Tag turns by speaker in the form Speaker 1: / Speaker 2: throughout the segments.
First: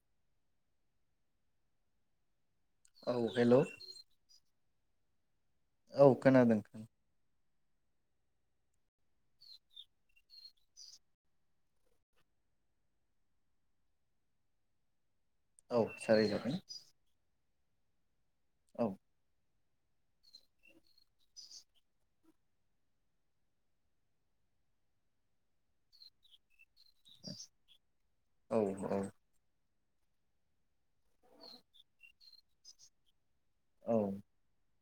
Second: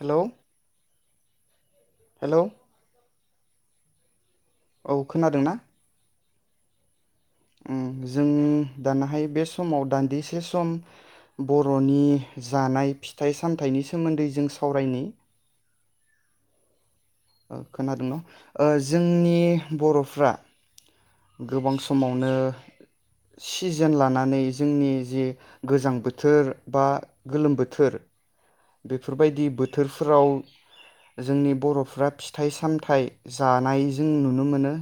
Speaker 1: हेल' hello
Speaker 2: औ hello
Speaker 1: औ खोनादों ना?
Speaker 2: खोनादों।
Speaker 1: ओम जों दानाहाय बे समाव दान्दिसे सम बर'नि जानाय फिथाइ-सामथाइनि सोमोन्दै जों सावरायनि।
Speaker 2: औ सावराय जागोन।
Speaker 1: ओ खोनादोंना? ओ जोंनि बर'फ्रा गोबां समावनो सिजोन लानानै जोंनि जि गोजां बोथोर बा गोलोम बोथोर
Speaker 2: औ औ
Speaker 1: बेफोरबायदि बोथोरफोराव जोंनि बर'फ्रा फिथाइ-सामथाइ जानाय
Speaker 2: औ
Speaker 1: जों नुनो मोनो।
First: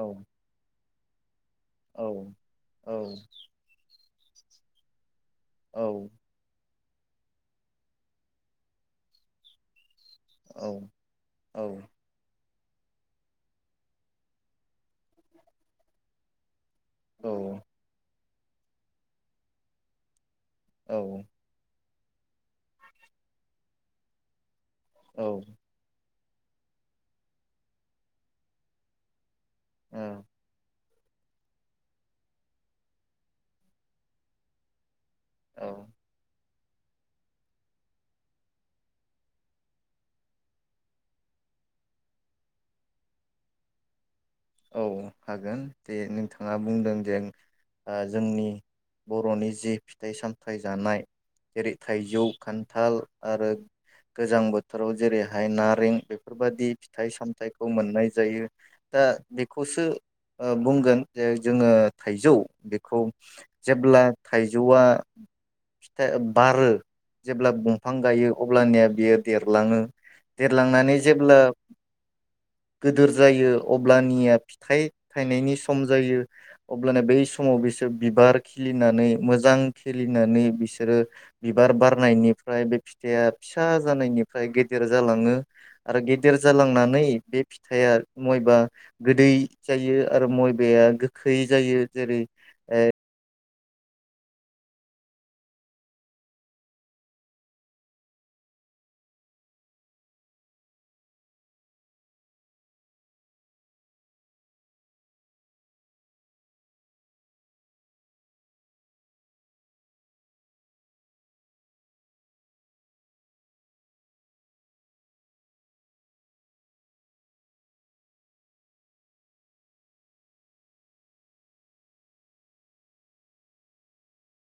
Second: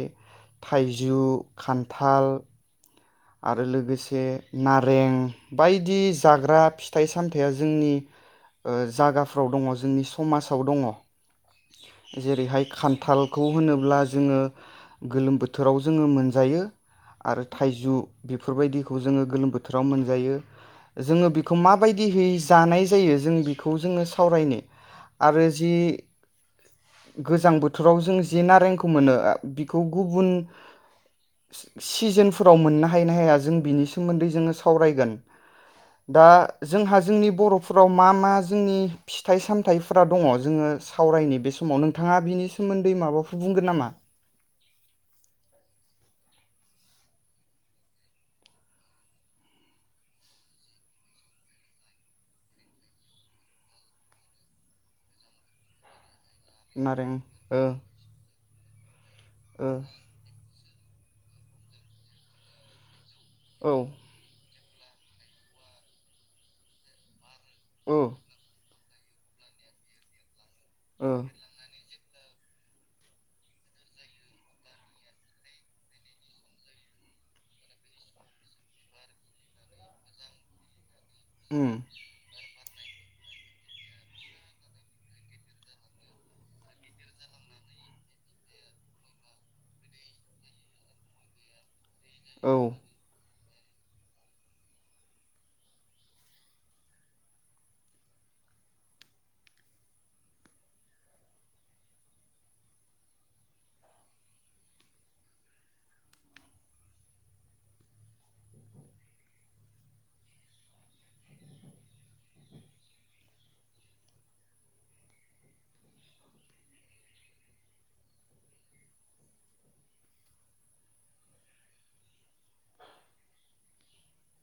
Speaker 2: औ
Speaker 1: थाइजौ
Speaker 2: औ
Speaker 1: खान्थाल
Speaker 2: - औ
Speaker 1: आरो लोगोसे नारें
Speaker 2: औ
Speaker 1: बायदि जाग्रा फि फिथाइ-सामथाइया जोंनि जागाफ्राव दङ जोंनि समाजाव दङ। जेरैहाय खान्थालखौ होनोब्ला जोङो गोलोम बोथोराव जोङो मोनजायो।
Speaker 2: औ
Speaker 1: आरो थाइजौ बेफोरबायदिखौ जोङो गोलोम बोथोराव मोनजायो। जोङो बेखौ मा बायदिहै जानाय जायो जों बेखौ जोङो सावरायनो। आरो जि गोजां बोथोराव जों जे नारेंखौ मोनो बिखौ गुबुन सि-सिजोनफोराव मोननो हायोना हाया जों बिनि सोमोन्दै जोङो सावरायगोन।
Speaker 2: औ
Speaker 1: दा जोंहा जोंनि बर'फोराव मा मा जोंनि फिथाइ- सामथाइफोरा दङ जोङो सावरायनि। बे समाव नोंथाङा बिनि सोमोन्दै माबाफोर बुंगोन नामा?
Speaker 2: औ हागोन दे नोंथाङा बुंदों दे जोंनि बर'नि जे फिथाइ-सामथायाइ जानाय जेरै थाइजौ, खान्थाल आरो गोजां बोथोराव जेरैहाय नारें बे बेफोरबादि फिथाइ-
Speaker 1: नारें ओ
Speaker 2: सामथाइखौ मोननाय जायो। दा खौसो ओ बुं बुंगोन जे जोङो थाइजौ बेखौ
Speaker 1: ओ
Speaker 2: जेब्ला
Speaker 1: औ
Speaker 2: थाय जौवआ फिथाइ बारो जेब्ला दंफां
Speaker 1: ओ
Speaker 2: गायो अब्लानिया बियो देरलाङो देरलांनानै
Speaker 1: ओ
Speaker 2: जेब्ला गिदोर जायो अ ब्लानिया फिथाइ थायनायनि सम जायो अब्लानो बै समाव बिसोर बिबार खिलिनानै मोजां खिलिनानै बिसोरो
Speaker 1: उम
Speaker 2: बिबार बारनायनिफ्राय बे फिथाइया फिसा जानायनिफ्राय गेदेर जालाङो आरो गेदेर जालांनानै बे फिथाइया मयबा गोदै जायो आरो मयबाया गोखै जायो जेरै
Speaker 1: औ
Speaker 2: ओ